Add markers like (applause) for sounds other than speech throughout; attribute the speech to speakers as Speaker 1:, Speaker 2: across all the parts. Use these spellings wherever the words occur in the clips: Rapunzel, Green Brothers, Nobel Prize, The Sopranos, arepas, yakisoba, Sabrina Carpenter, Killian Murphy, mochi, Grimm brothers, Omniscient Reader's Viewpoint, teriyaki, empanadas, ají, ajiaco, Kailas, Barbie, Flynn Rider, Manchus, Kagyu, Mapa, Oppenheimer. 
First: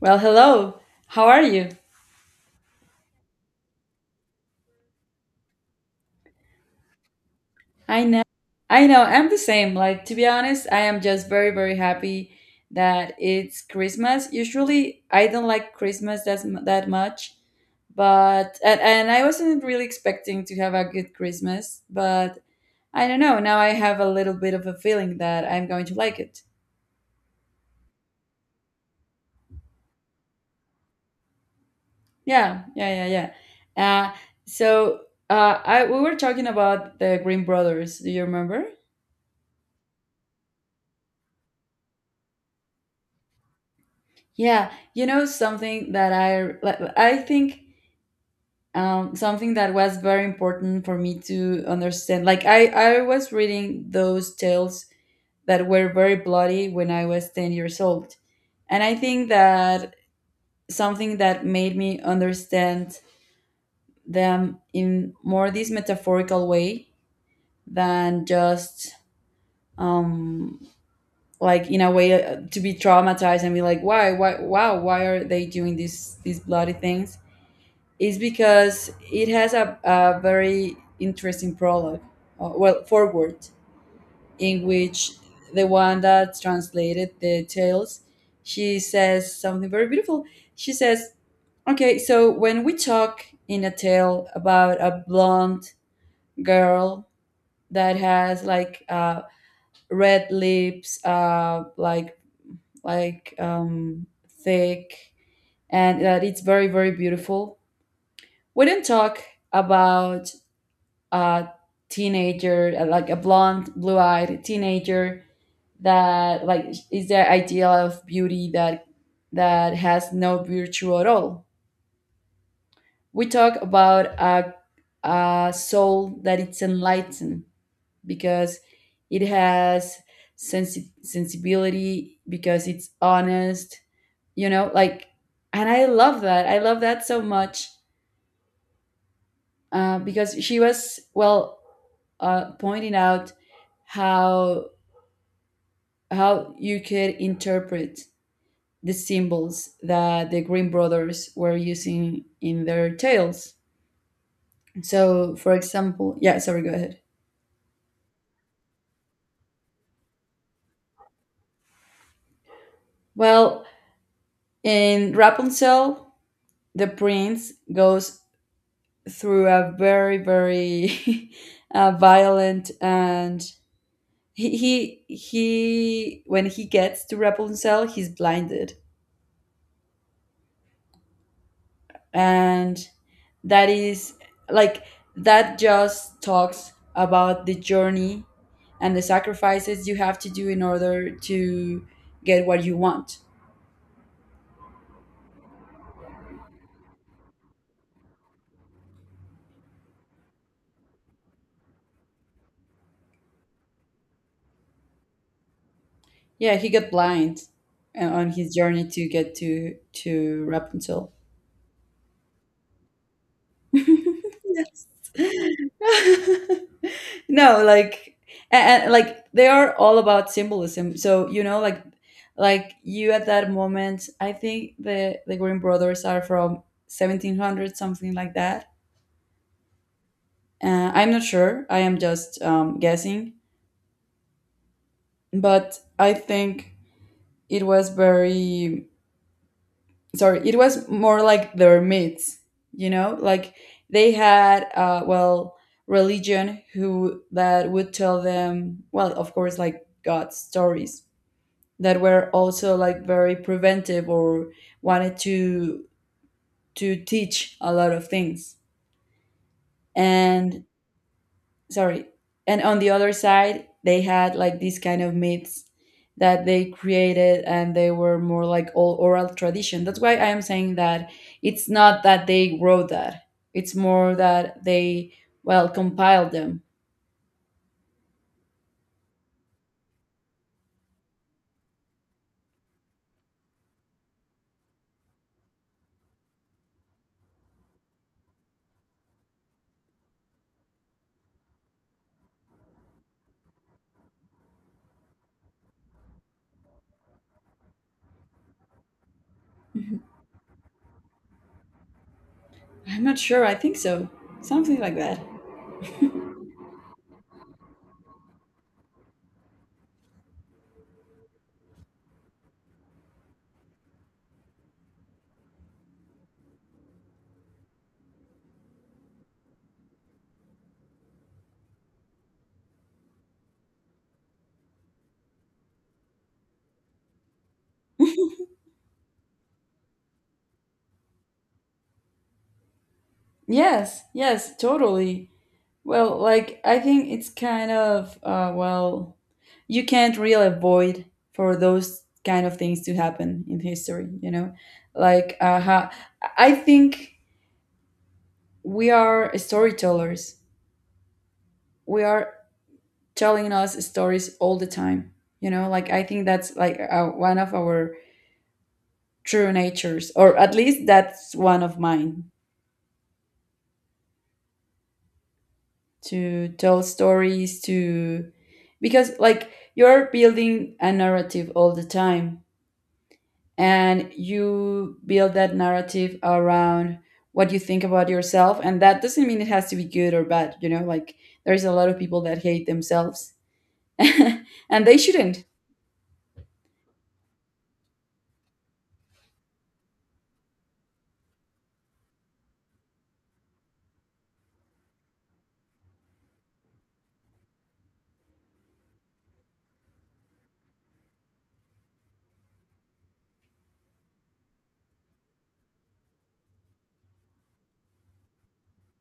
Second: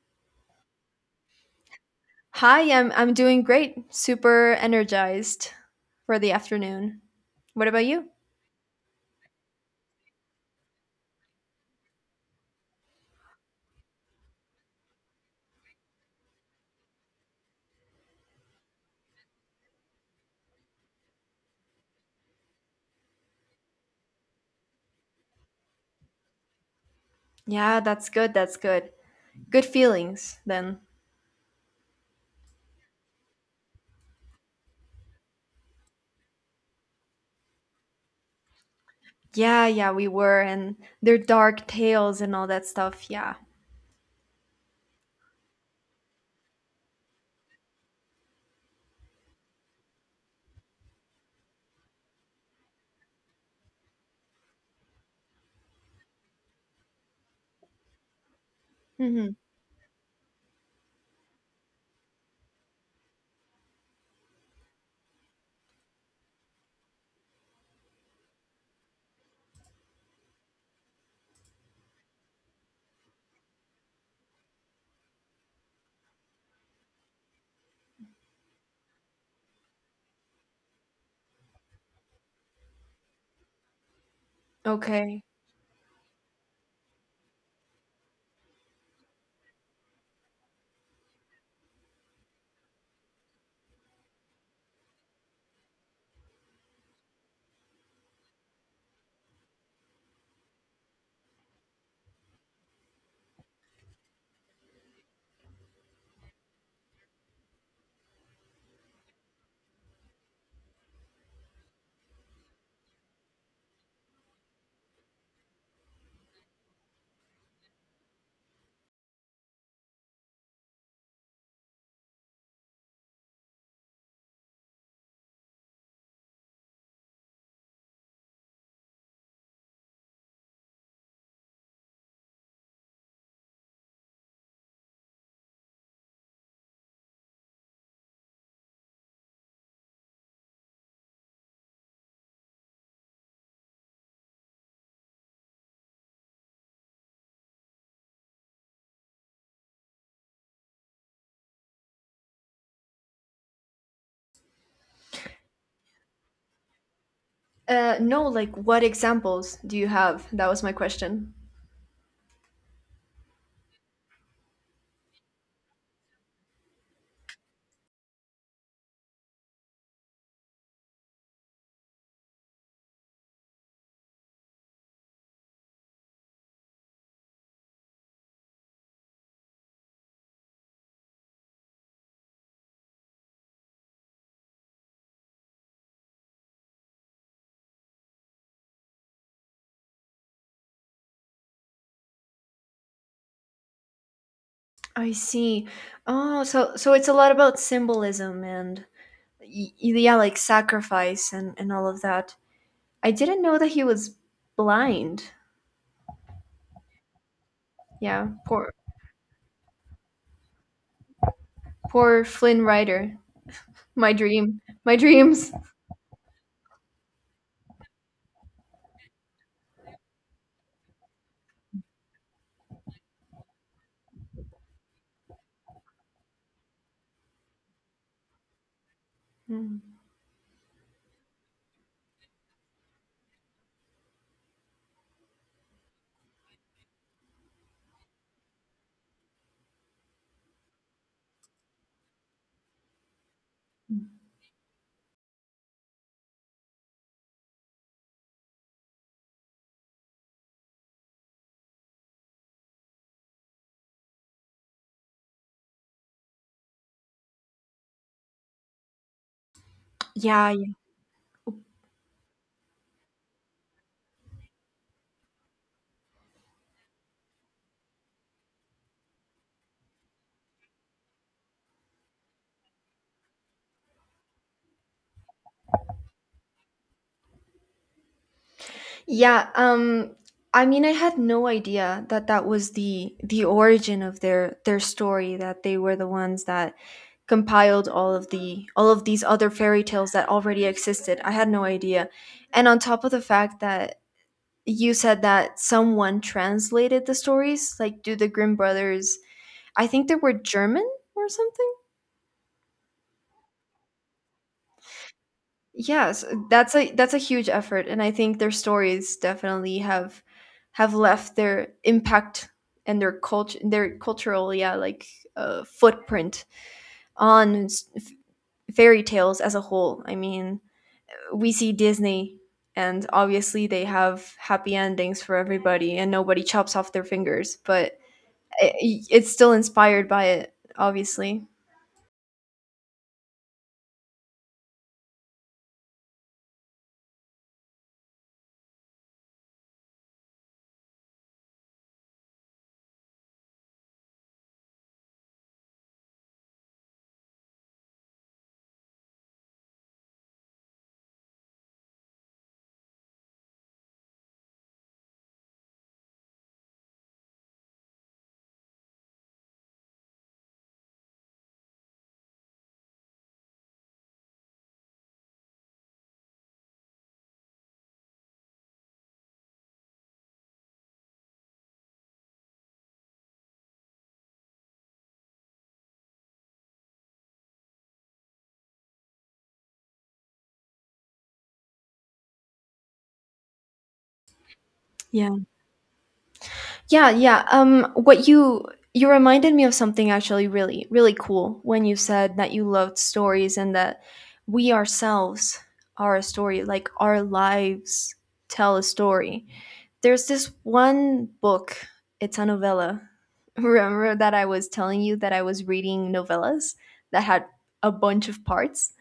Speaker 1: Well, hello. How are you?
Speaker 2: Hi, I'm doing great. Super energized for the afternoon. What about
Speaker 1: I
Speaker 2: you?
Speaker 1: know. I know. I'm the same. Like, to be honest, I am just very, very happy that it's Christmas. Usually, I don't like Christmas that much, but, and I wasn't really expecting to have a good Christmas, but I don't know. Now I have a little bit of a feeling that I'm going to like it.
Speaker 2: Yeah, that's good. That's good. Good feelings then.
Speaker 1: Yeah, yeah, yeah, yeah. so, we were talking about the Green Brothers. Do you remember?
Speaker 2: Yeah, yeah, we were, and their dark tales and all that stuff. Yeah.
Speaker 1: Yeah, something that I like, I think something that was very important for me to understand. Like I was reading those tales that were very bloody when I was 10 years old. And I think
Speaker 2: Hmm.
Speaker 1: that something that made me understand them in more this metaphorical way than just um like in a way to be traumatized and be like why are they doing these bloody things is because it has a very interesting prologue, well, forward, in which
Speaker 2: Okay.
Speaker 1: the one that translated the tales, she says something very beautiful. She says, "Okay, so when we talk in a tale about a blonde girl that has like red lips, like like um, thick, and that it's very, very beautiful, we don't talk" about a teenager, like a blonde, blue-eyed teenager that like is the ideal of beauty that has no virtue at all. We talk about a soul that it's enlightened because it has sensibility because it's honest, like. And I love that. I love that so much, because she was well pointing out how how you could interpret the symbols that the Green Brothers were using in their tales. So, for example, yeah, sorry, go ahead.
Speaker 2: No, like what examples do you have? That was my question.
Speaker 1: Well, in Rapunzel, the prince goes through a very, very (laughs) violent and he, he when he gets to Rapunzel, he's blinded, and that is like that just talks about the journey and the sacrifices you have to do in order to get what you want.
Speaker 2: I see. Oh, so it's a lot about symbolism and yeah, like sacrifice and all of that. I didn't know that he was blind.
Speaker 1: Yeah, he got blind
Speaker 2: Yeah,
Speaker 1: on his journey to get to Rapunzel.
Speaker 2: poor Flynn Rider. My
Speaker 1: (laughs)
Speaker 2: dream.
Speaker 1: Yes.
Speaker 2: My dreams.
Speaker 1: (laughs) No, like and like they are all about symbolism. So, like you at that moment, I think the Green Brothers are from 1700 something like that.
Speaker 2: Mm.
Speaker 1: I'm not sure. I am just guessing, but I think it was very sorry. It was more like their myths, you know, like they had well religion who that would tell them, well, of course, like God stories that were also like very preventive or wanted to teach a lot of things
Speaker 2: Yeah,
Speaker 1: and
Speaker 2: yeah.
Speaker 1: sorry and on the other side they had like these kind of myths that they created, and they were more like all oral tradition. That's why I am saying that it's not that they wrote that, it's more that they well compiled them.
Speaker 2: Yeah, um I mean, I had no idea that that was the origin of their story, that they were the ones that compiled all of the all of these other fairy tales that already existed. I had no idea. And on top of the fact that you said that someone translated the stories, like do the Grimm brothers, I
Speaker 1: Mhm.
Speaker 2: think they were German or something.
Speaker 1: I'm not sure, I think so. Something like that.
Speaker 2: Yes, that's a huge effort, and I think their stories definitely have left their impact and their culture, their cultural, yeah, like footprint on fairy tales as a whole. I mean, we see Disney, and obviously they have happy endings for everybody, and nobody chops off their fingers, but
Speaker 1: (laughs)
Speaker 2: it's still inspired by it, obviously.
Speaker 1: Yes, yes, totally. Well, like I think it's kind of well, you can't really avoid for those kind of things to happen in history. You know, like I think we are storytellers. We are telling us stories all the time. You know, like I think that's like one of our true natures, or at least that's one of mine, to tell stories to, because like you're building a narrative all the time, and you build that narrative around what you think about yourself. And that doesn't mean it has to be good or bad, you know, like there's a lot of people that hate themselves (laughs) and they
Speaker 2: Yeah.
Speaker 1: shouldn't.
Speaker 2: Yeah, yeah. What you reminded me of something actually really really cool when you said that you loved stories and that we ourselves are a story, like our lives tell a story. There's this one book, it's a novella. (laughs) Remember that I was telling you that I was reading novellas that had a bunch of parts?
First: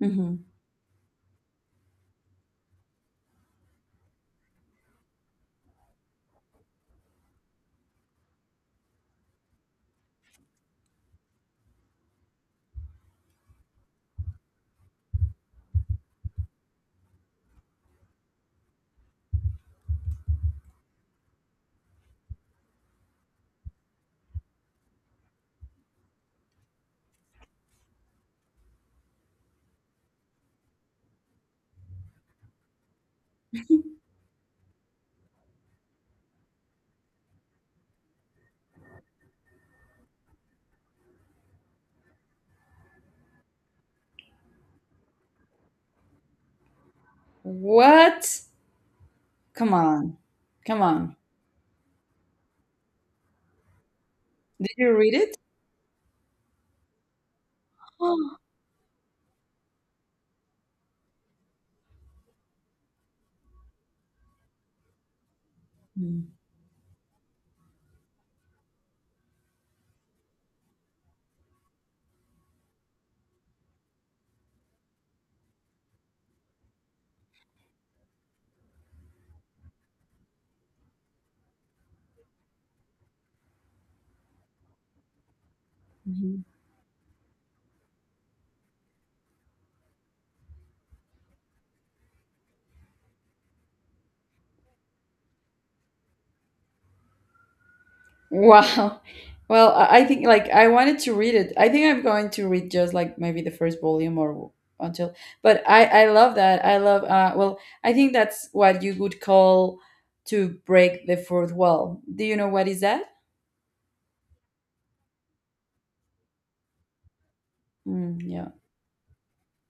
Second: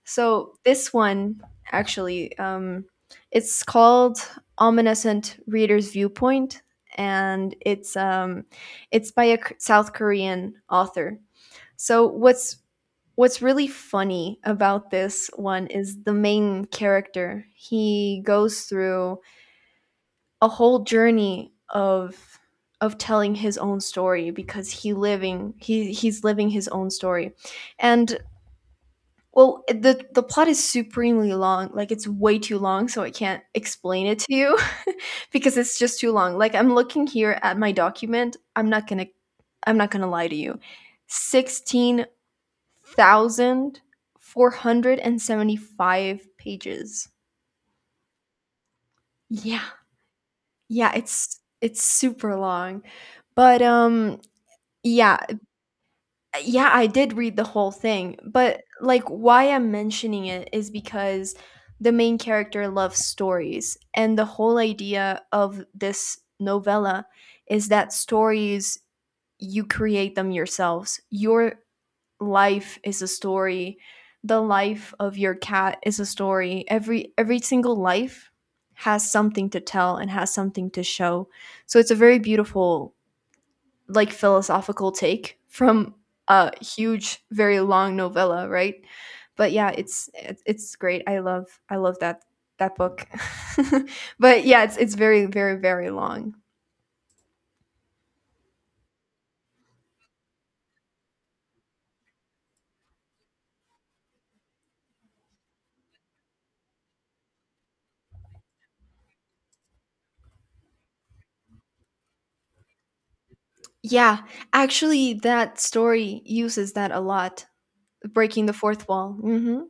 Speaker 1: Mhm.
Speaker 2: So this one actually, it's called Omniscient Reader's Viewpoint, and it's by a South Korean author. So what's really funny about this one is the main character. He goes through a whole journey of telling his own story, because he's living his own story. And the plot is supremely long, like, it's way too long, so I can't explain it to you (laughs) because it's just too long. Like, I'm looking here at my document. I'm not gonna lie to you. 16,475 pages.
Speaker 1: What?
Speaker 2: Yeah.
Speaker 1: Come on. Come
Speaker 2: Yeah,
Speaker 1: on.
Speaker 2: it's super long. But,
Speaker 1: Did you read
Speaker 2: yeah.
Speaker 1: it?
Speaker 2: Yeah, I did read the whole thing,
Speaker 1: (gasps)
Speaker 2: but like why I'm mentioning it is because the main character loves stories, and the whole idea of this novella is that stories, you create them yourselves. Your life is a story. The life of your cat is a story. Every single life has something to tell and has something to show. So it's a very beautiful like philosophical take from
Speaker 1: Mhm.
Speaker 2: a huge very long novella, right? But yeah, it's great. I love I love that that book. (laughs) But yeah, it's very very very long.
Speaker 1: Wow. Well, I think like I wanted to read it. I think I'm going to read just like maybe the first volume or until. But I love that. I love well, I think that's what you would call to break the fourth wall. Do you know what is that?
Speaker 2: Yeah, actually that story uses that a lot.
Speaker 1: Mm,
Speaker 2: Breaking
Speaker 1: yeah.
Speaker 2: the fourth wall. Hmm.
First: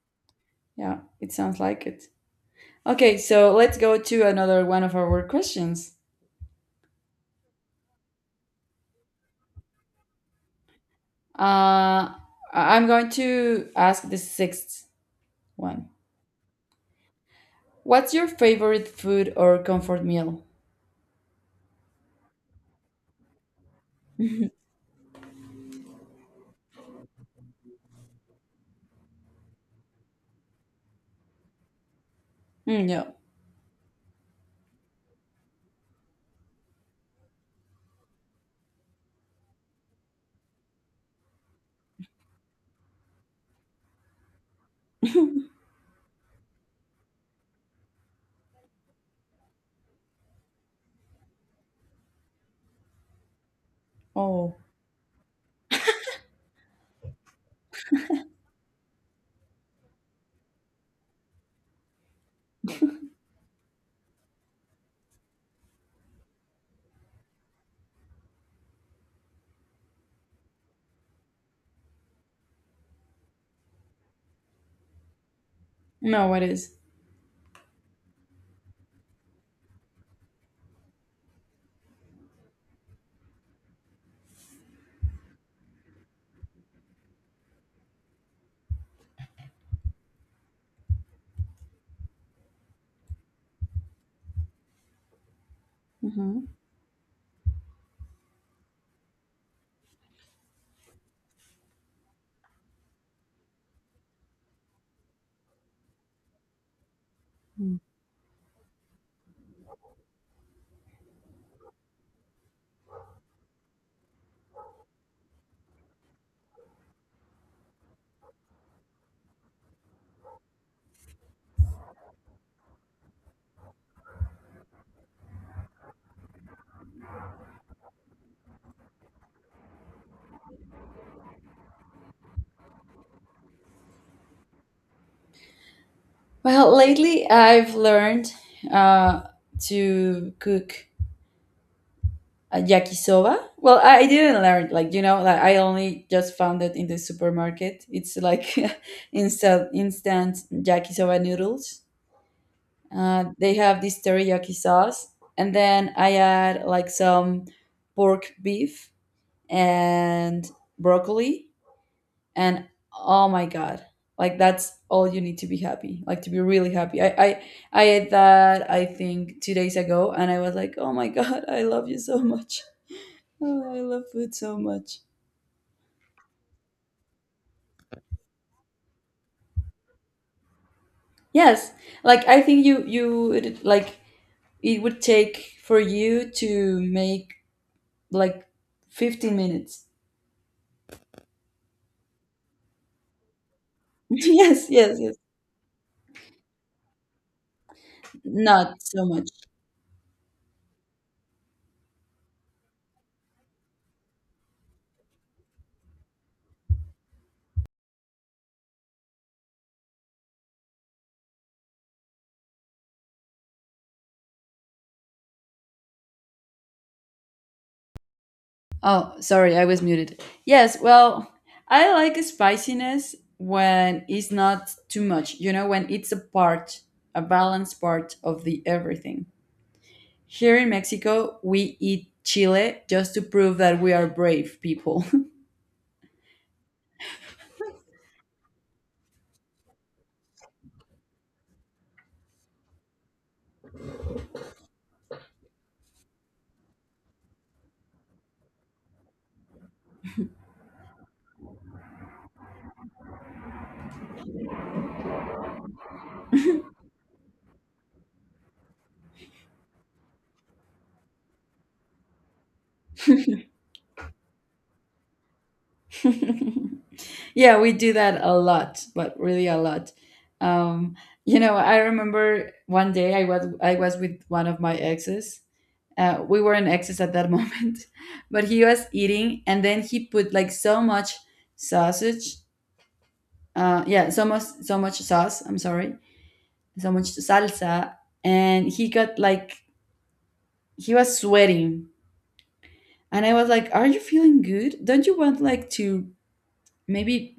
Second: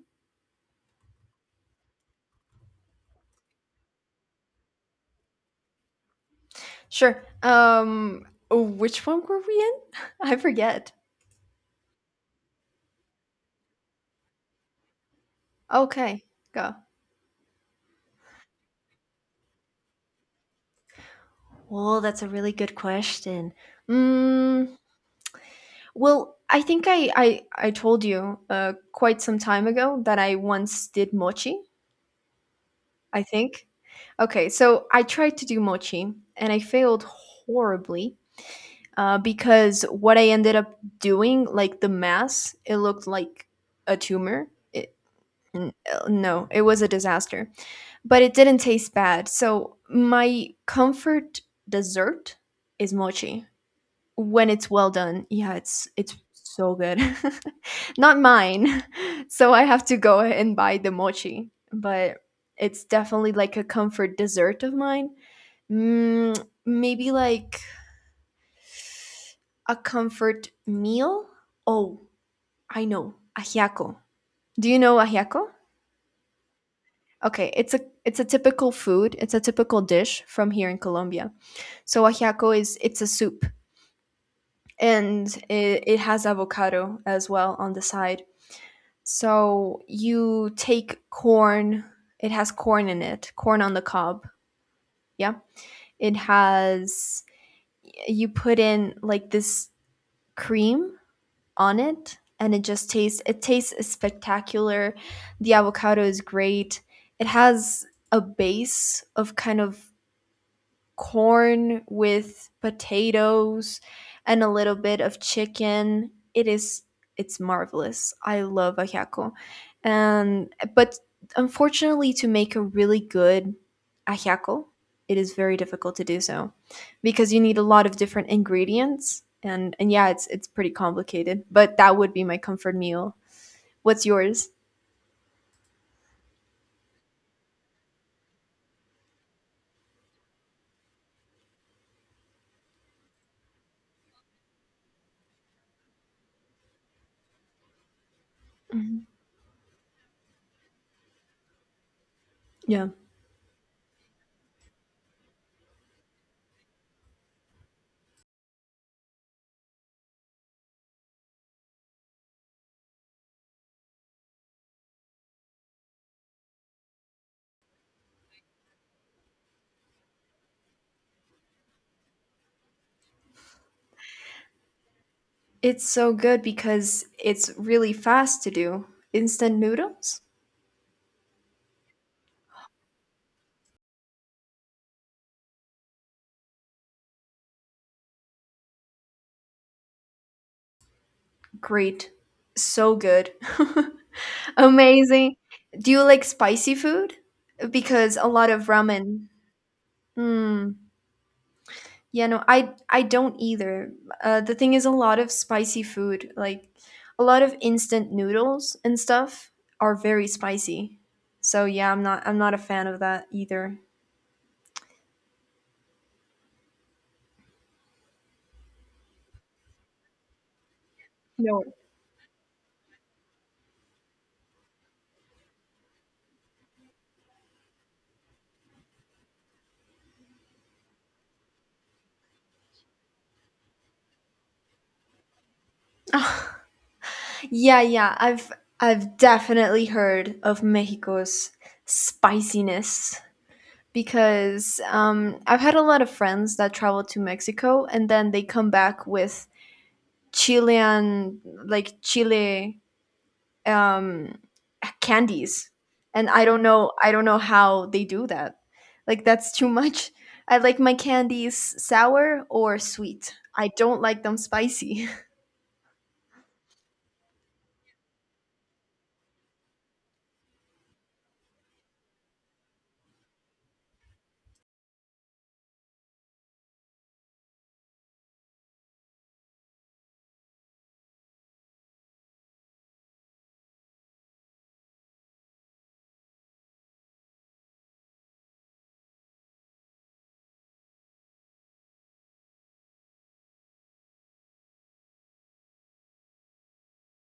Speaker 1: Yeah, it sounds like it. Okay, so let's go to another one of our questions.
Speaker 2: Sure, which one were we in? (laughs) I forget.
Speaker 1: Uh I- I'm going to ask the sixth one.
Speaker 2: Okay, go.
Speaker 1: What's your favorite food or comfort meal?
Speaker 2: Well, that's a really good question.
Speaker 1: (laughs)
Speaker 2: Mm. Well, I think I told you quite some time ago that I once did mochi.
Speaker 1: Mm, yeah.
Speaker 2: I think. Okay, so I tried to do mochi and I failed horribly because what I ended up doing, like the mass, it looked like a tumor. It,
Speaker 1: (laughs)
Speaker 2: n- no, it was a disaster, but it didn't taste bad. So my comfort dessert is mochi. When
Speaker 1: Oh,
Speaker 2: it's well done, yeah, it's so good. (laughs) Not mine. (laughs) So I have to go and buy the mochi, but it's definitely like a comfort dessert of mine. Mm, maybe like a comfort meal. Oh, I know, ajiaco. Do you know ajiaco?
Speaker 1: no, it is.
Speaker 2: Okay, it's a typical food, it's a typical dish from here in Colombia. So ajiaco is, it's a soup, and it has avocado as well on the side. So you take corn, it has corn in it, corn on the cob. Yeah. It
Speaker 1: Mhm.
Speaker 2: has, you put in like this cream on it, and it just tastes, it tastes spectacular. The avocado is great. It has a base of kind of corn with potatoes and a little bit of chicken. It is, it's marvelous. I love ajiaco. And but unfortunately to make a really good ajiaco, it is very difficult to do so, because you need a lot of different ingredients, and yeah, it's pretty complicated, but that would be my comfort meal. What's yours?
Speaker 1: Well, lately I've learned uh, to cook a yakisoba. Well, I didn't learn, like, you know, like I only just found it in the supermarket. It's like
Speaker 2: Mhm.
Speaker 1: (laughs) instant yakisoba noodles.
Speaker 2: Yeah.
Speaker 1: They have this teriyaki sauce, and then I add like some pork beef and broccoli and oh my god, like that's all you need to be happy, like to be really happy. I ate that I think 2 days ago, and I was like oh my (laughs) god, I love you so much. Oh, I love food so much.
Speaker 2: It's so good because it's really fast to do. Instant noodles?
Speaker 1: Yes, like I think like it would take for you to make like 15 minutes.
Speaker 2: Great. So good.
Speaker 1: (laughs)
Speaker 2: (laughs)
Speaker 1: Yes, yes, yes.
Speaker 2: Amazing. Do you like spicy food? Because a lot of
Speaker 1: Not so
Speaker 2: ramen.
Speaker 1: much.
Speaker 2: Mm. Yeah, no, I don't either. The thing is, a lot of spicy food, like a lot of instant noodles and stuff, are very spicy. So yeah, I'm not a fan of that either.
Speaker 1: Oh, sorry, I was muted. Yes, well,
Speaker 2: No.
Speaker 1: I like spiciness when it's not too much, you know, when it's a part, a balanced part of the everything. Here in Mexico, we eat chile just to prove that we are brave people.
Speaker 2: Yeah, yeah, I've definitely heard of Mexico's spiciness, because I've had a lot of friends that travel to Mexico and then they come back with Chilean, like Chile um, candies, and I don't know how they do that. Like that's too much. I like my candies sour or sweet. I don't like them spicy.
Speaker 1: (laughs) Yeah, we do that a lot, but really a lot. Um, you know, I remember one day I was with one of my exes. We were in excess at that moment (laughs) but he was eating, and then he put like so much sausage yeah so much sauce. I'm sorry, so much salsa. And he got like he was sweating, and I was like are you feeling good, don't you want like to maybe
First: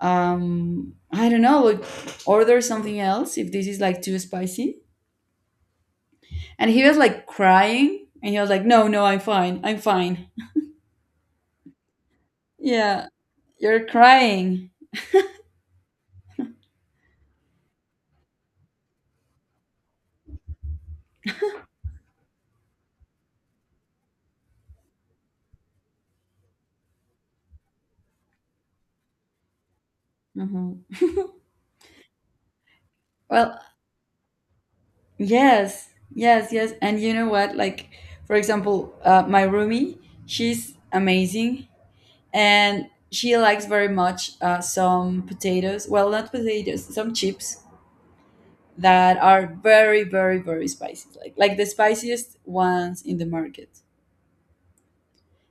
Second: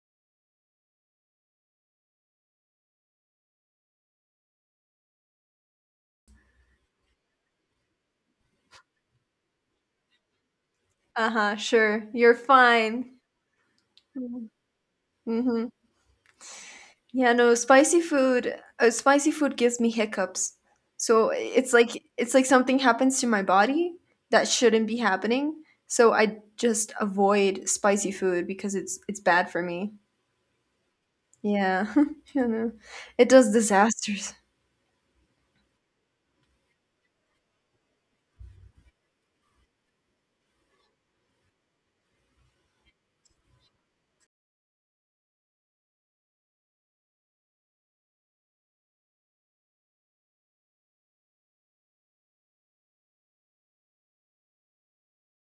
Speaker 1: I don't know, like order something else if this is like too spicy. And he was like crying and he was like no, no, I'm fine, I'm fine.
Speaker 2: (laughs) Uh huh. Sure, you're
Speaker 1: Yeah,
Speaker 2: fine.
Speaker 1: you're crying.
Speaker 2: Mm-hmm. Yeah, no, spicy food gives me hiccups. So it's like something happens to my body that shouldn't be happening. So I just avoid spicy food because it's bad for me.
Speaker 1: Mhm.
Speaker 2: Yeah. (laughs) You know, it does
Speaker 1: Well,
Speaker 2: disasters.
Speaker 1: yes, yes, yes. And you know what? Like, for example, my roomie, she's amazing, and she likes very much some potatoes. Well, not potatoes, some chips that are very, very, very spicy. Like the spiciest ones in the market.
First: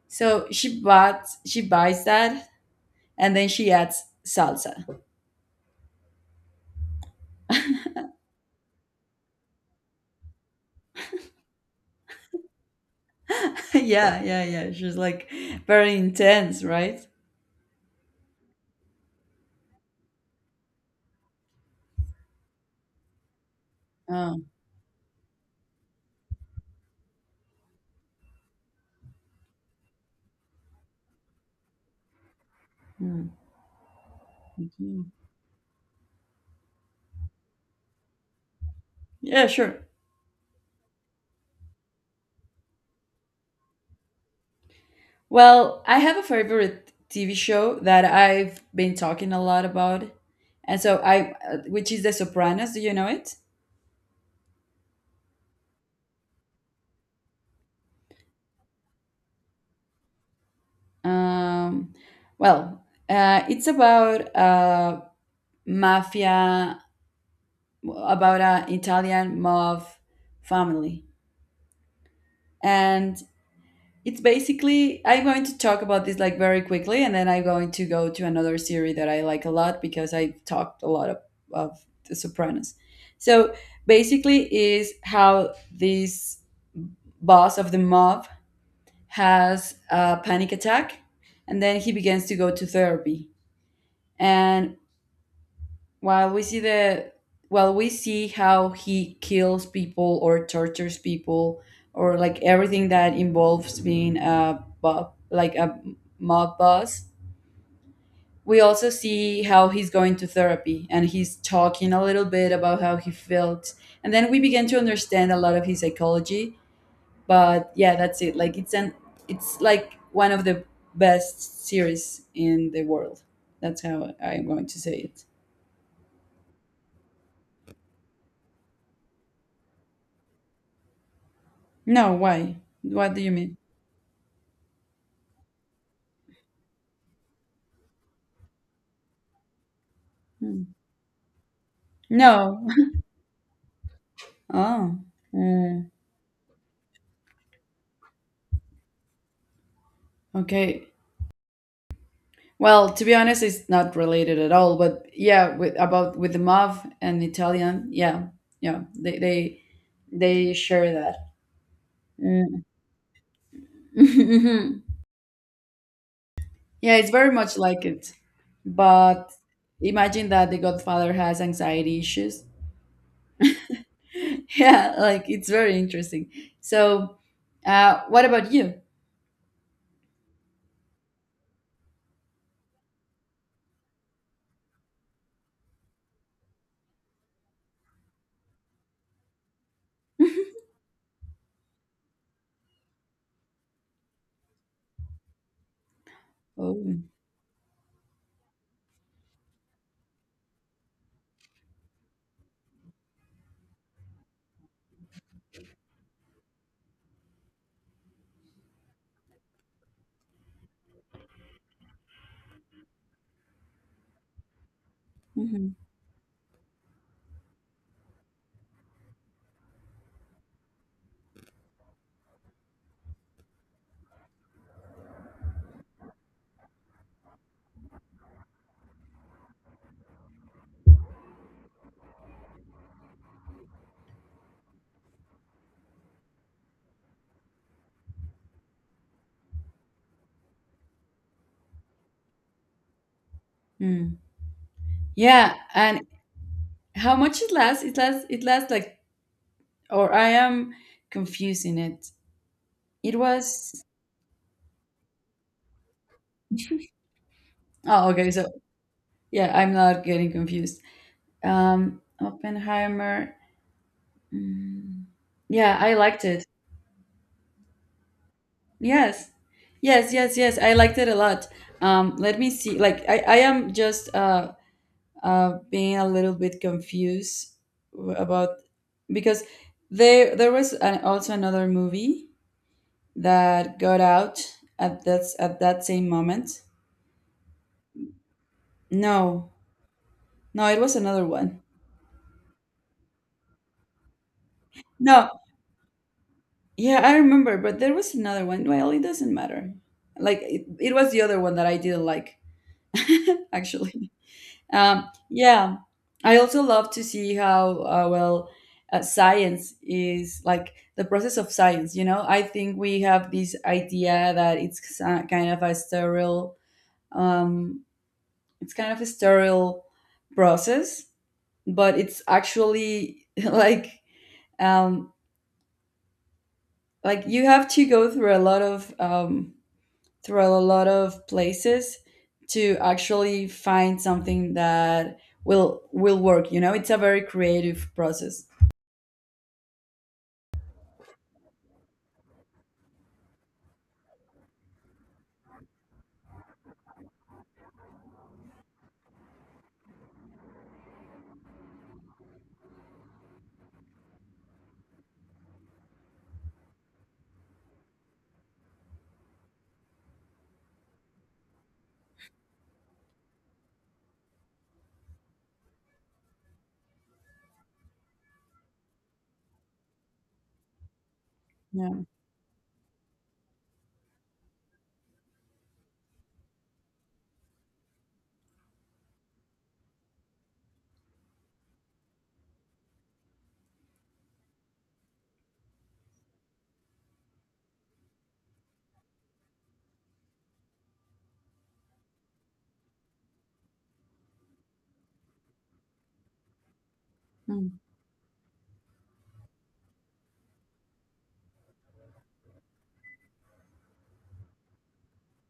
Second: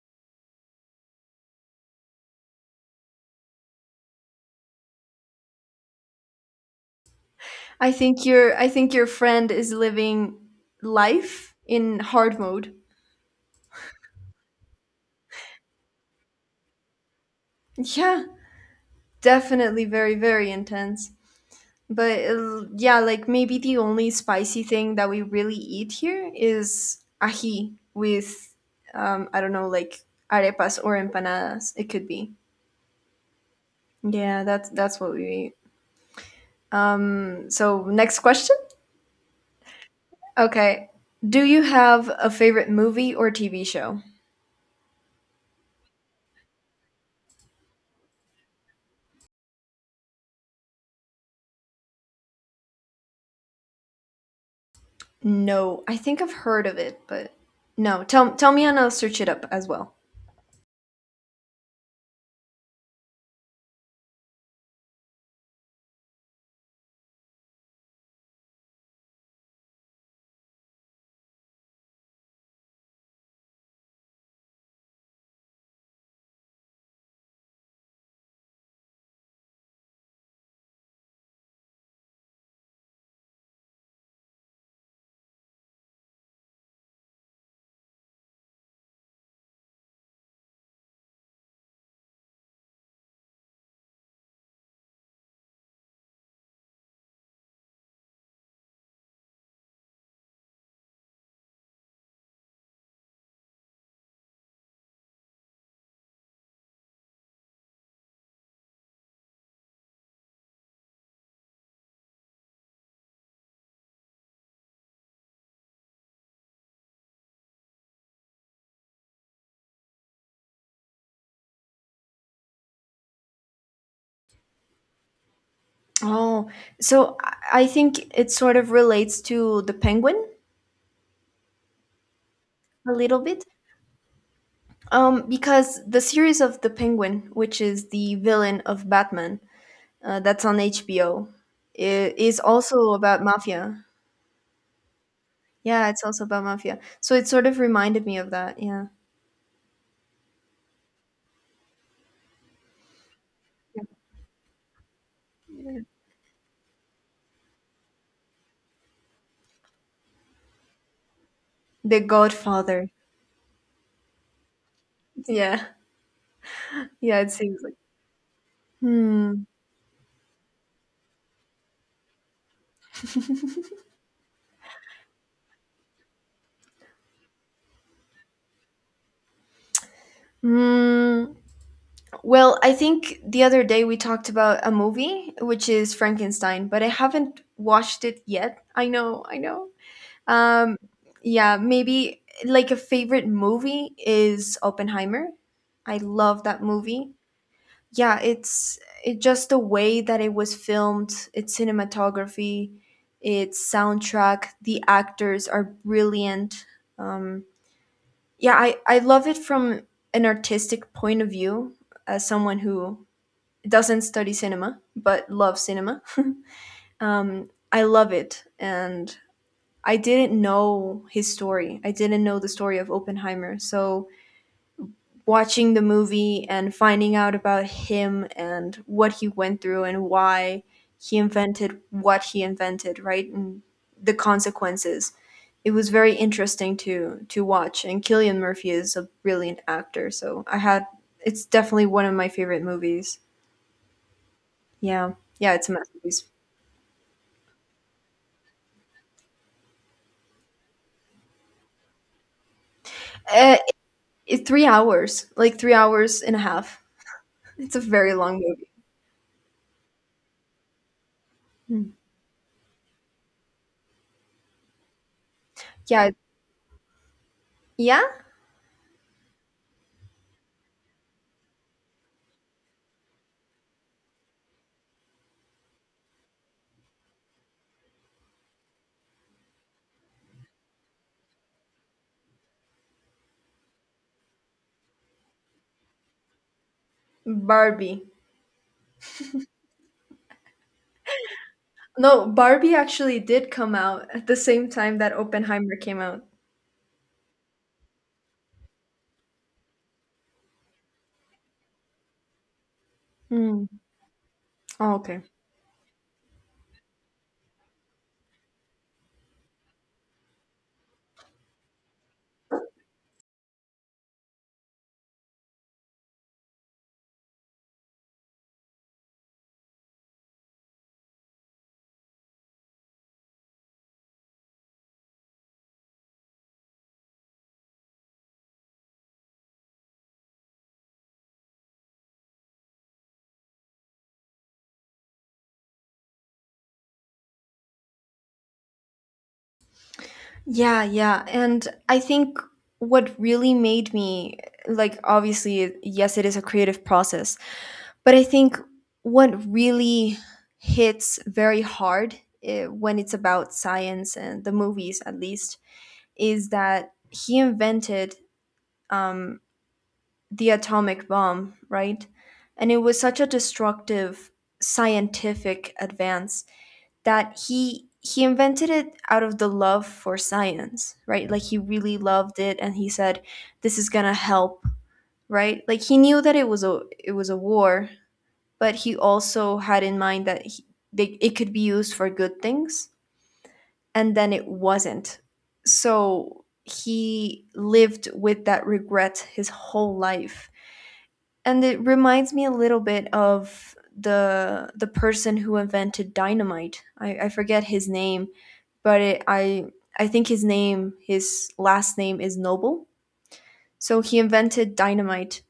Speaker 1: So she buys that and then she adds salsa.
Speaker 2: I think your friend is living life in hard mode.
Speaker 1: (laughs) Yeah, yeah, yeah. She's like very intense, right?
Speaker 2: Yeah, definitely very, very intense. But yeah, like maybe the only
Speaker 1: Oh,
Speaker 2: spicy thing that we really eat here is ají with, I don't know, like arepas or empanadas. It could be.
Speaker 1: mm,
Speaker 2: Yeah, that's
Speaker 1: okay.
Speaker 2: what we eat. So next question.
Speaker 1: Yeah, sure.
Speaker 2: Okay, do you have a favorite movie or TV show?
Speaker 1: Well, I have a favorite TV show that I've been talking a lot about, and so I, which is The Sopranos. Do you know it?
Speaker 2: No, I think I've heard of it, but no. Tell me and I'll search it up as well.
Speaker 1: Um, it's about mafia, about an Italian mob family, and it's basically, I'm going to talk about this like very quickly and then I'm going to go to another series that I like a lot, because I talked a lot of The Sopranos. So basically is how this boss of the mob has a panic attack, and then he begins to go to therapy. And while we see the while we see how he kills people or tortures people, or like everything that involves being like a mob boss, we also see how he's going to therapy and he's talking a little bit about how he felt. And then we begin to understand a lot of his psychology. But yeah, that's it. Like it's an it's like one of the best series in the world. That's how I'm going to say it.
Speaker 2: Oh, I think it sort of relates to the penguin
Speaker 1: No, why?
Speaker 2: a
Speaker 1: What
Speaker 2: little
Speaker 1: do you
Speaker 2: bit.
Speaker 1: mean?
Speaker 2: Because the series of The Penguin, which is the villain of Batman, that's on
Speaker 1: Mm.
Speaker 2: HBO, is
Speaker 1: No.
Speaker 2: also
Speaker 1: (laughs)
Speaker 2: about mafia.
Speaker 1: Oh. Mm.
Speaker 2: Yeah, it's also about mafia. So it sort of reminded me of that. Yeah.
Speaker 1: Okay. Well, to be honest, it's
Speaker 2: Yeah.
Speaker 1: not related at all. But yeah, with about with the MAV and Italian, yeah, yeah, they they share that.
Speaker 2: The
Speaker 1: Mm.
Speaker 2: Godfather.
Speaker 1: (laughs)
Speaker 2: Yeah.
Speaker 1: Yeah, it's
Speaker 2: Yeah,
Speaker 1: very
Speaker 2: it
Speaker 1: much
Speaker 2: seems like.
Speaker 1: like it. But
Speaker 2: Hmm.
Speaker 1: imagine that the Godfather has anxiety issues. (laughs) Yeah, like it's very interesting. So, what about you?
Speaker 2: Hmm. Well, I think the other day we talked about a movie, which is Frankenstein, but I haven't watched it yet. I know, I know. Um, yeah, maybe like a favorite movie is Oppenheimer. I love that
Speaker 1: Oh. Mm-hmm.
Speaker 2: movie. Yeah, it just the way that it was filmed, its cinematography, its soundtrack, the actors are brilliant. Um, yeah, I love it from an artistic point of view as someone who doesn't study cinema but loves
Speaker 1: Hmm.
Speaker 2: cinema. (laughs) I love it, and I didn't know his story. I didn't know the story of Oppenheimer. So watching the movie and finding out about him and what he went through and why he invented what he invented, right? And the consequences. It was very interesting to watch. And Killian Murphy is a brilliant actor, so I had it's definitely one of my favorite movies.
Speaker 1: Mm.
Speaker 2: Yeah.
Speaker 1: Yeah,
Speaker 2: Yeah, it's a
Speaker 1: and
Speaker 2: masterpiece.
Speaker 1: how much it lasts? It lasts. It lasts like or I am confusing it. It
Speaker 2: Uh,
Speaker 1: was.
Speaker 2: 3 hours, like 3 hours and a half. It's a
Speaker 1: Oh
Speaker 2: very
Speaker 1: okay,
Speaker 2: long
Speaker 1: so
Speaker 2: movie.
Speaker 1: yeah, I'm not getting confused.
Speaker 2: Hmm.
Speaker 1: Oppenheimer. Mm, yeah, I
Speaker 2: Yeah.
Speaker 1: liked it.
Speaker 2: Yeah?
Speaker 1: Yes, yes, yes, yes. I liked it a lot. Let me see. Like I am just being a little bit confused about because there was an, also another movie that got out at that same moment.
Speaker 2: Barbie.
Speaker 1: No, no, it was another one.
Speaker 2: No, Barbie actually did come out at the same time that
Speaker 1: No,
Speaker 2: Oppenheimer came out.
Speaker 1: yeah, I remember, but there was another one. Well, it doesn't matter. Like it was the other one that I didn't like, (laughs)
Speaker 2: Mm.
Speaker 1: actually.
Speaker 2: Oh, okay.
Speaker 1: Yeah, I also love to see how well science is like the process of science. You know, I think we have this idea that it's kind of a sterile, um, it's kind of a sterile process, but it's actually (laughs) um, like you have to go through a lot of through a lot of places to actually find something that will work. You know, it's a very creative process.
Speaker 2: Yeah, yeah. And I think what really made me, like, obviously, yes, it is a creative process, but I think what really hits very hard, when it's about science and the movies, at least, is that he invented um, the atomic bomb, right? And it was such a destructive scientific advance that he invented it out of the love for science, right? Like he
Speaker 1: Yeah.
Speaker 2: really loved it and he said this is going to help, right? Like he knew that it was a war, but he also had in mind that they, it could be used for good things, and then it wasn't. So he lived with that regret his whole life, and it reminds me a little bit of the person who invented dynamite. I forget
Speaker 1: Mm.
Speaker 2: his name, but it, I think his name his last name is Noble. So he invented dynamite,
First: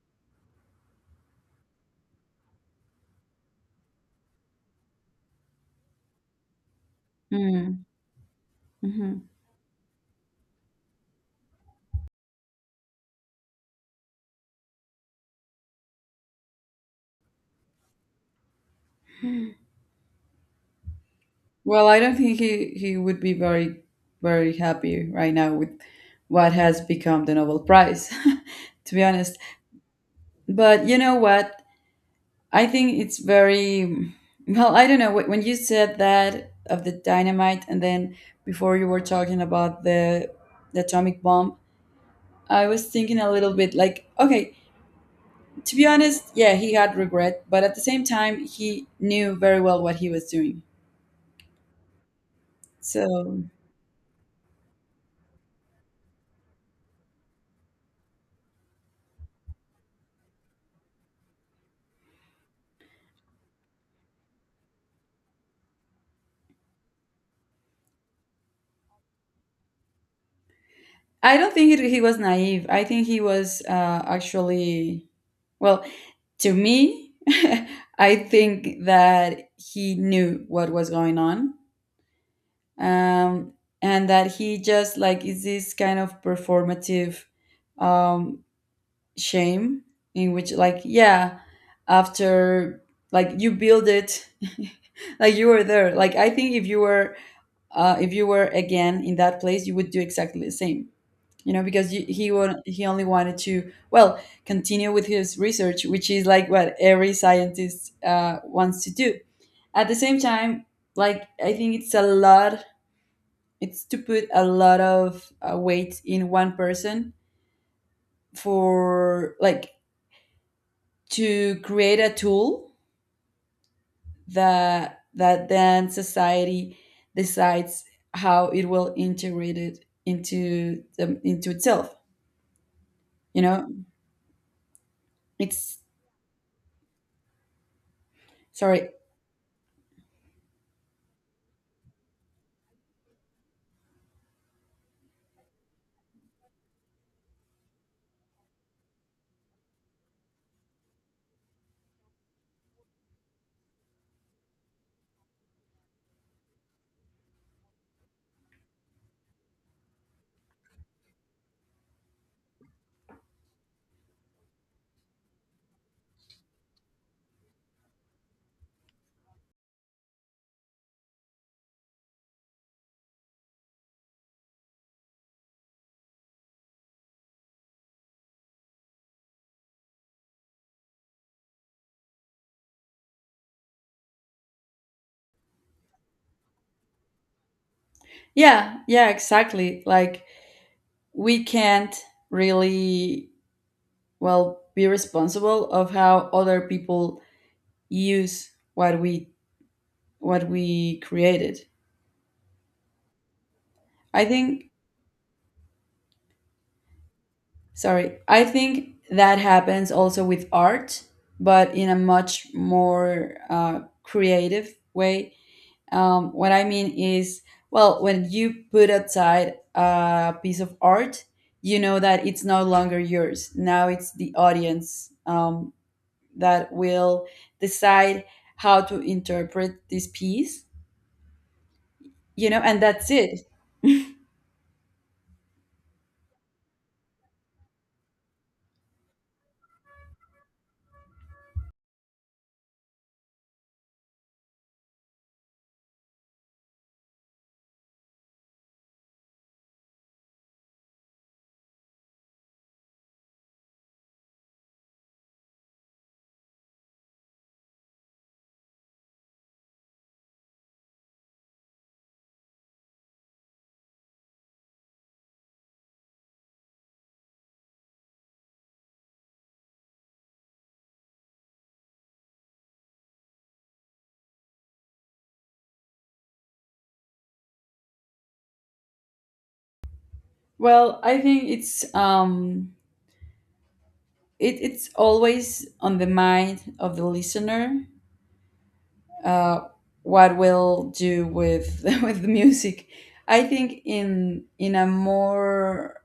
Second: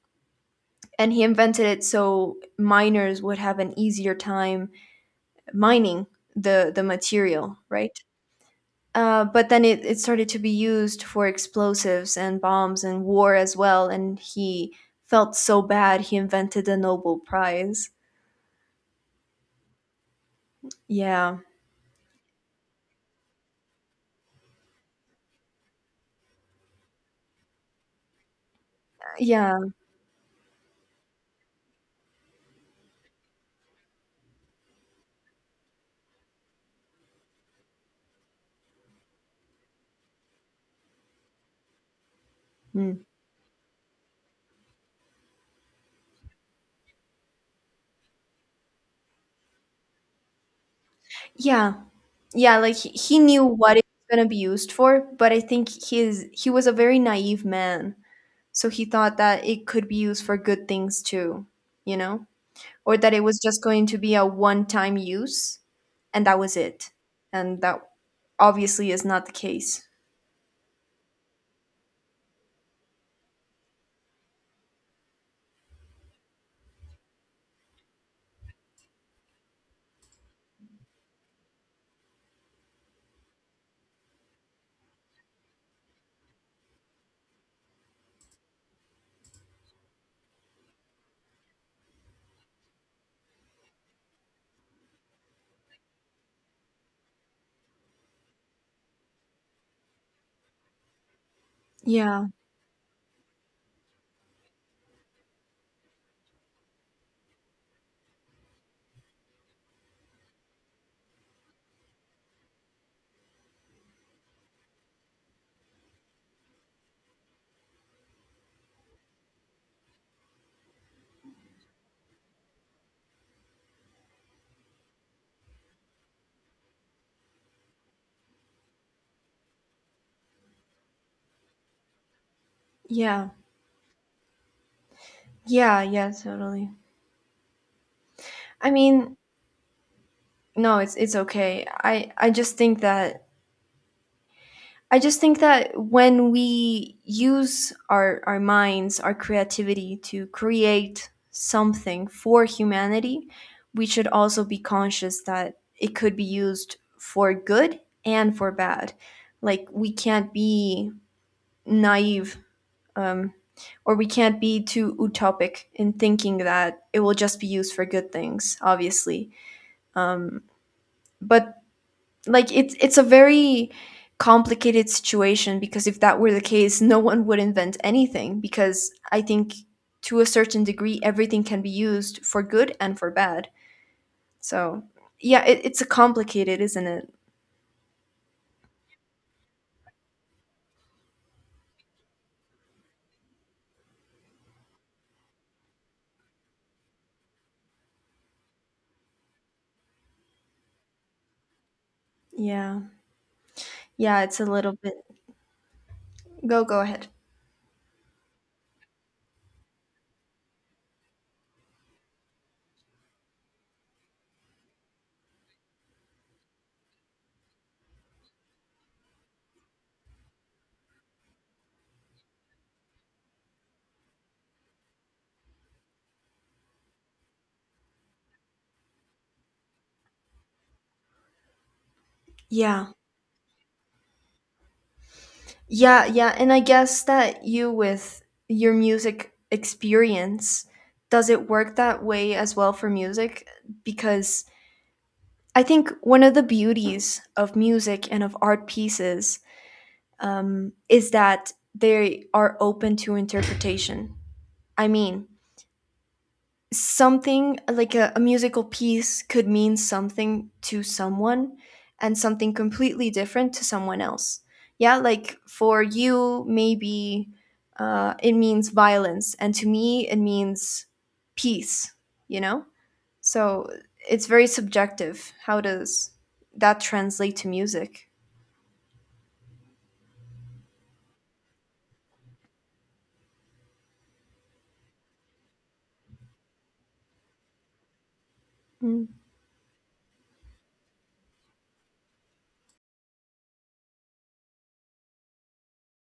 Speaker 2: and he invented it so miners would have an easier time mining the material,
Speaker 1: Mm.
Speaker 2: right? But then it started to be used for explosives and bombs and war as well, and he felt so bad he invented the Nobel Prize.
Speaker 1: Mhm.
Speaker 2: Yeah.
Speaker 1: Well, I don't think he would be very very happy right now with what has become the Nobel Prize (laughs) to be honest.
Speaker 2: Yeah.
Speaker 1: But you know what, I think it's very well, I don't know when you said that of the dynamite and then before you were talking about the atomic bomb, I was
Speaker 2: Mm.
Speaker 1: thinking a little bit like, okay, to be honest, yeah, he had regret, but at the same time, he knew very well what he was doing.
Speaker 2: Yeah. Yeah, like he
Speaker 1: So
Speaker 2: knew what it's gonna be used for, but I think his he was a very naive man. So he thought that it could be used for good things too, you know? Or that it was just going to be a one-time use and that was it. And that obviously is not the case.
Speaker 1: I don't think he was naive. I think he was actually, well, to me, (laughs) I think that he knew what was going on. Um, and that he just like is this kind of performative um shame in which like yeah, after, like you build it, (laughs) like you were there. Like I think if you were again in that place, you would do exactly the same, you know, because
Speaker 2: Yeah.
Speaker 1: he would, he only wanted to, well, continue with his research, which is like what every scientist wants to do. At the same time, like I think it's a lot, it's to put a lot of weight in one person, for like, to create a tool that then society decides how it will integrate it into into itself,
Speaker 2: Yeah.
Speaker 1: you know it's
Speaker 2: Yeah, yeah, totally. I
Speaker 1: sorry.
Speaker 2: mean, no, it's okay. I just think that I just think that when we use our minds, our creativity to create something for humanity, we should also be conscious that it could be used for good and for bad. Like, we can't be naive, um, or we can't be too utopic in thinking that it will just be used for good things, obviously. But like it's a very complicated situation, because if that were the case no one would invent anything, because I think to a certain degree everything can be used for good and for bad. So yeah, it's a complicated, isn't it?
Speaker 1: Yeah, yeah, exactly, like we can't really, well, be responsible of how other people use what we created,
Speaker 2: Yeah, yeah,
Speaker 1: I
Speaker 2: it's a
Speaker 1: think.
Speaker 2: little bit. Go go ahead.
Speaker 1: Sorry. I think that happens also with art, but in a much more creative way. What I mean is, well, when you put outside a piece of art, you know that it's no longer yours. Now it's the audience that will decide how to interpret this piece, you know, and
Speaker 2: Yeah,
Speaker 1: that's it.
Speaker 2: yeah, yeah. And I guess that you with your music experience, does it work that way as well for music? Because I think one of the beauties of music and of art pieces, is that they are open to interpretation. I mean, something like a musical piece could mean something to someone and something completely different to someone else. Yeah, like for you, maybe it means violence, and to me, it means peace, you know? So it's very subjective. How does that translate to music?
Speaker 1: Well, I think it's it's always on the mind of the listener
Speaker 2: Mm.
Speaker 1: uh, what we'll do with (laughs) with the music. I think in a more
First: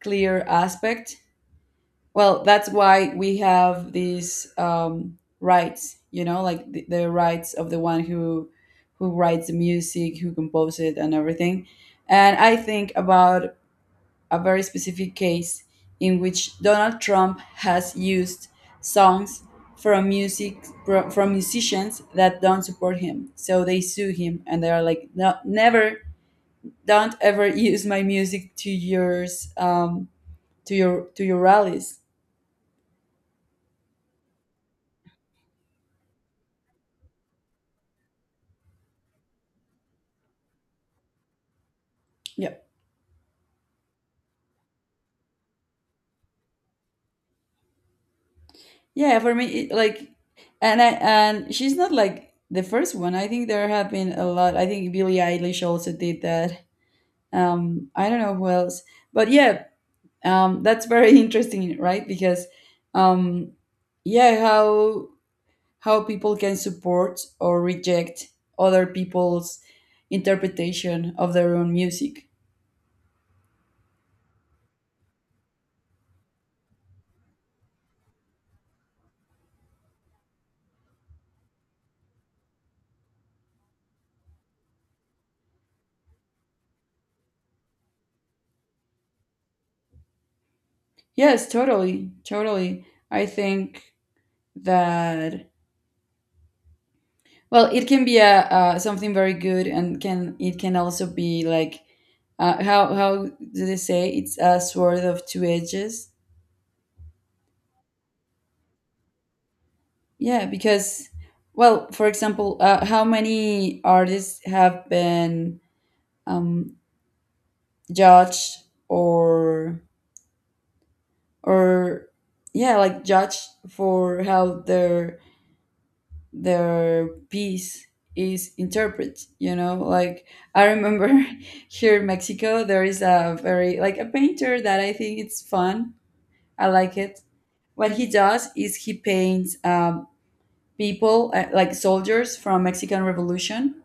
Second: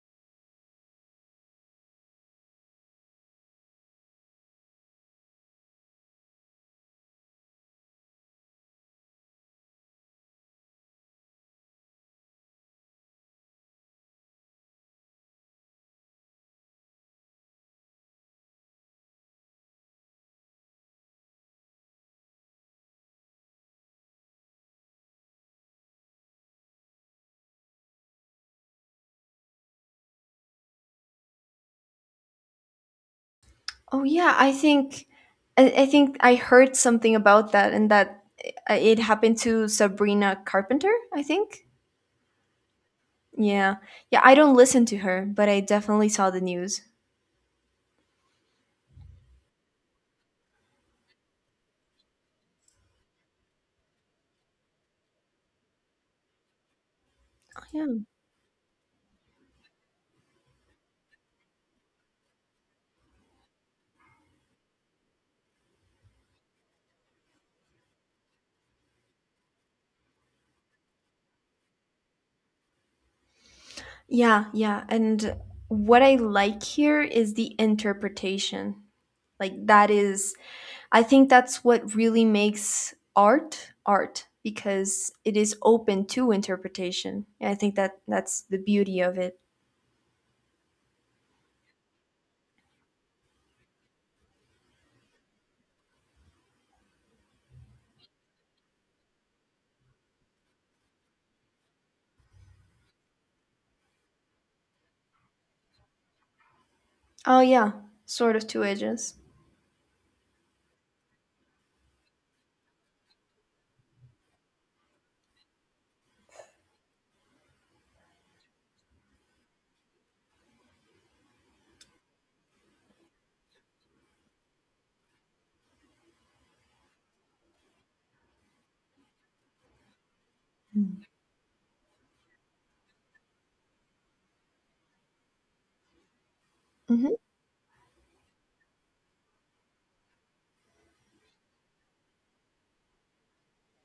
Speaker 1: clear aspect. Well, that's why we have these rights, you know, like the rights of the one who writes the music, who composes it, and everything. And I think about a very specific case in which Donald Trump has used songs from music from musicians that don't support him. So they sue him and they are like, no, never, don't ever (laughs) use my music to yours, to your rallies.
Speaker 2: Oh yeah, I think I think I heard something about that, and that it happened to Sabrina Carpenter. I think.
Speaker 1: Yeah,
Speaker 2: Yeah, yeah. I don't listen to her, but I definitely saw the news.
Speaker 1: yeah. For me, it, like, and I, and she's not like the first one. I think there have been a lot. I think Billie Eilish also did that.
Speaker 2: Yeah,
Speaker 1: I don't know who else, but yeah, that's very (laughs) interesting, right? Because um, yeah, how people can support or reject other people's interpretation of their own music.
Speaker 2: yeah, yeah. And what I like here is the interpretation. Like that is, I think that's what really makes art art, because it is open to interpretation. And I think that that's the beauty of it.
Speaker 1: Yes, totally, totally. I think that, well, it can be a, something very good, and can it can also be like, how do they say, it's a sword of two edges.
Speaker 2: Oh yeah, sort of two edges.
Speaker 1: Yeah, because, well, for example, how many artists have been um, judged or or yeah, like judged for how their piece is interpreted? You know, like I
Speaker 2: Mm.
Speaker 1: remember (laughs) here in Mexico, there is a very, like a painter that I think it's fun. I like it.
Speaker 2: Hmm.
Speaker 1: What he does is he paints people like soldiers from Mexican Revolution,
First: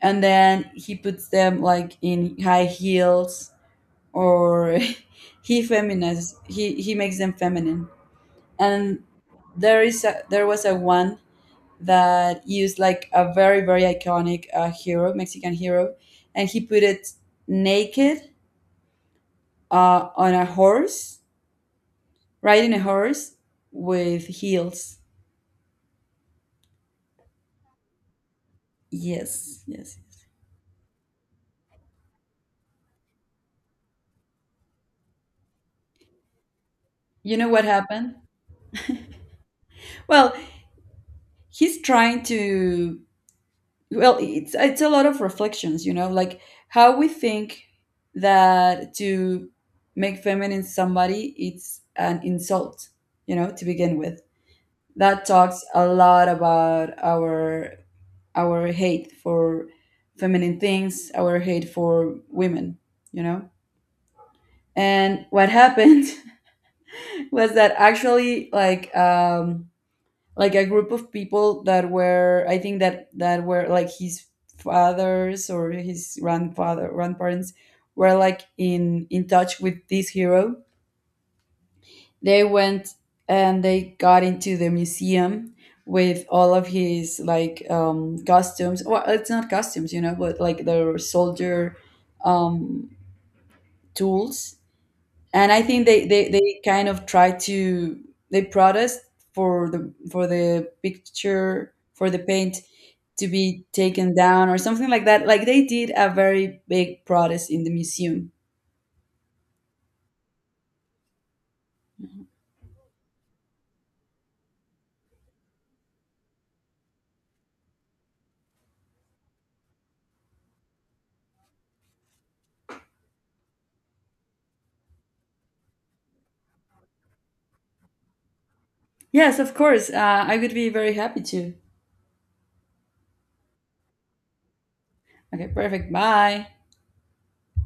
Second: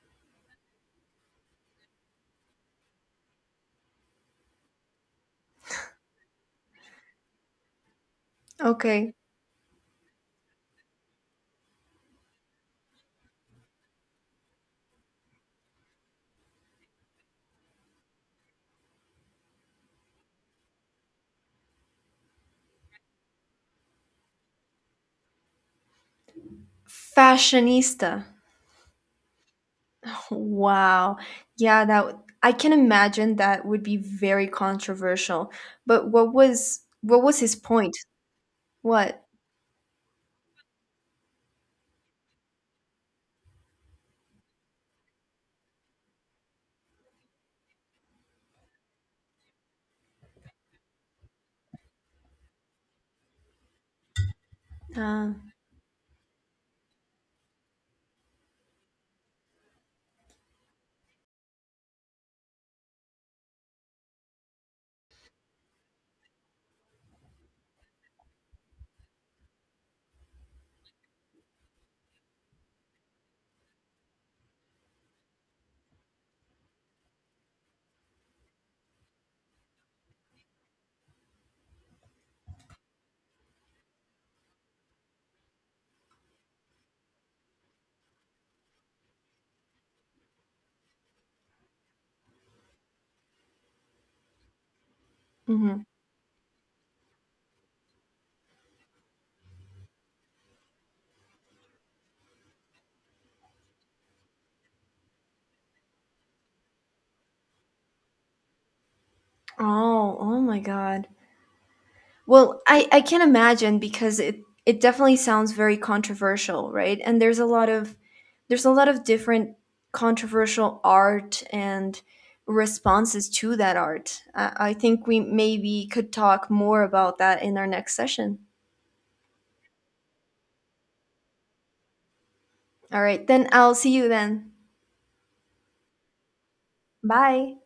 Speaker 1: and then he puts them like in high heels or (laughs) he feminizes, he makes them feminine. And
Speaker 2: Okay.
Speaker 1: there was a one that used like a very very iconic hero, Mexican hero, and he put it naked, on a horse, riding a horse, with heels.
Speaker 2: Fashionista.
Speaker 1: Yes, yes.
Speaker 2: Wow. Yeah, I can imagine that would be very controversial. But what
Speaker 1: You
Speaker 2: was
Speaker 1: know
Speaker 2: his
Speaker 1: what
Speaker 2: point?
Speaker 1: happened?
Speaker 2: What?
Speaker 1: Well, he's trying to, well, it's a lot of reflections, you know, like how we think that to make feminine somebody it's an insult, you know, to begin with. That
Speaker 2: Uh,
Speaker 1: talks a lot about our hate for feminine things, our hate for women, you know. And what happened (laughs) was that actually, like a group of people that were, I think that were like his fathers or his grandfather grandparents, were like in touch with this hero. They went and they got into the museum with all of his like costumes, well, it's not costumes, you know, but like their soldier um tools. And I
Speaker 2: mhm.
Speaker 1: think they kind of try to, they protest for the picture, for the paint to be taken down or something like that. Like they did a very big protest in the museum.
Speaker 2: Oh, oh my God. Well, I can imagine because it definitely sounds very controversial, right? And there's a lot of there's a lot of different controversial art and responses to that art. I think we maybe could talk more about that in our next session.
Speaker 1: Yes, of course. I would be very happy to.
Speaker 2: All right, then I'll see you then.
Speaker 1: Okay, perfect. Bye.
Speaker 2: Bye.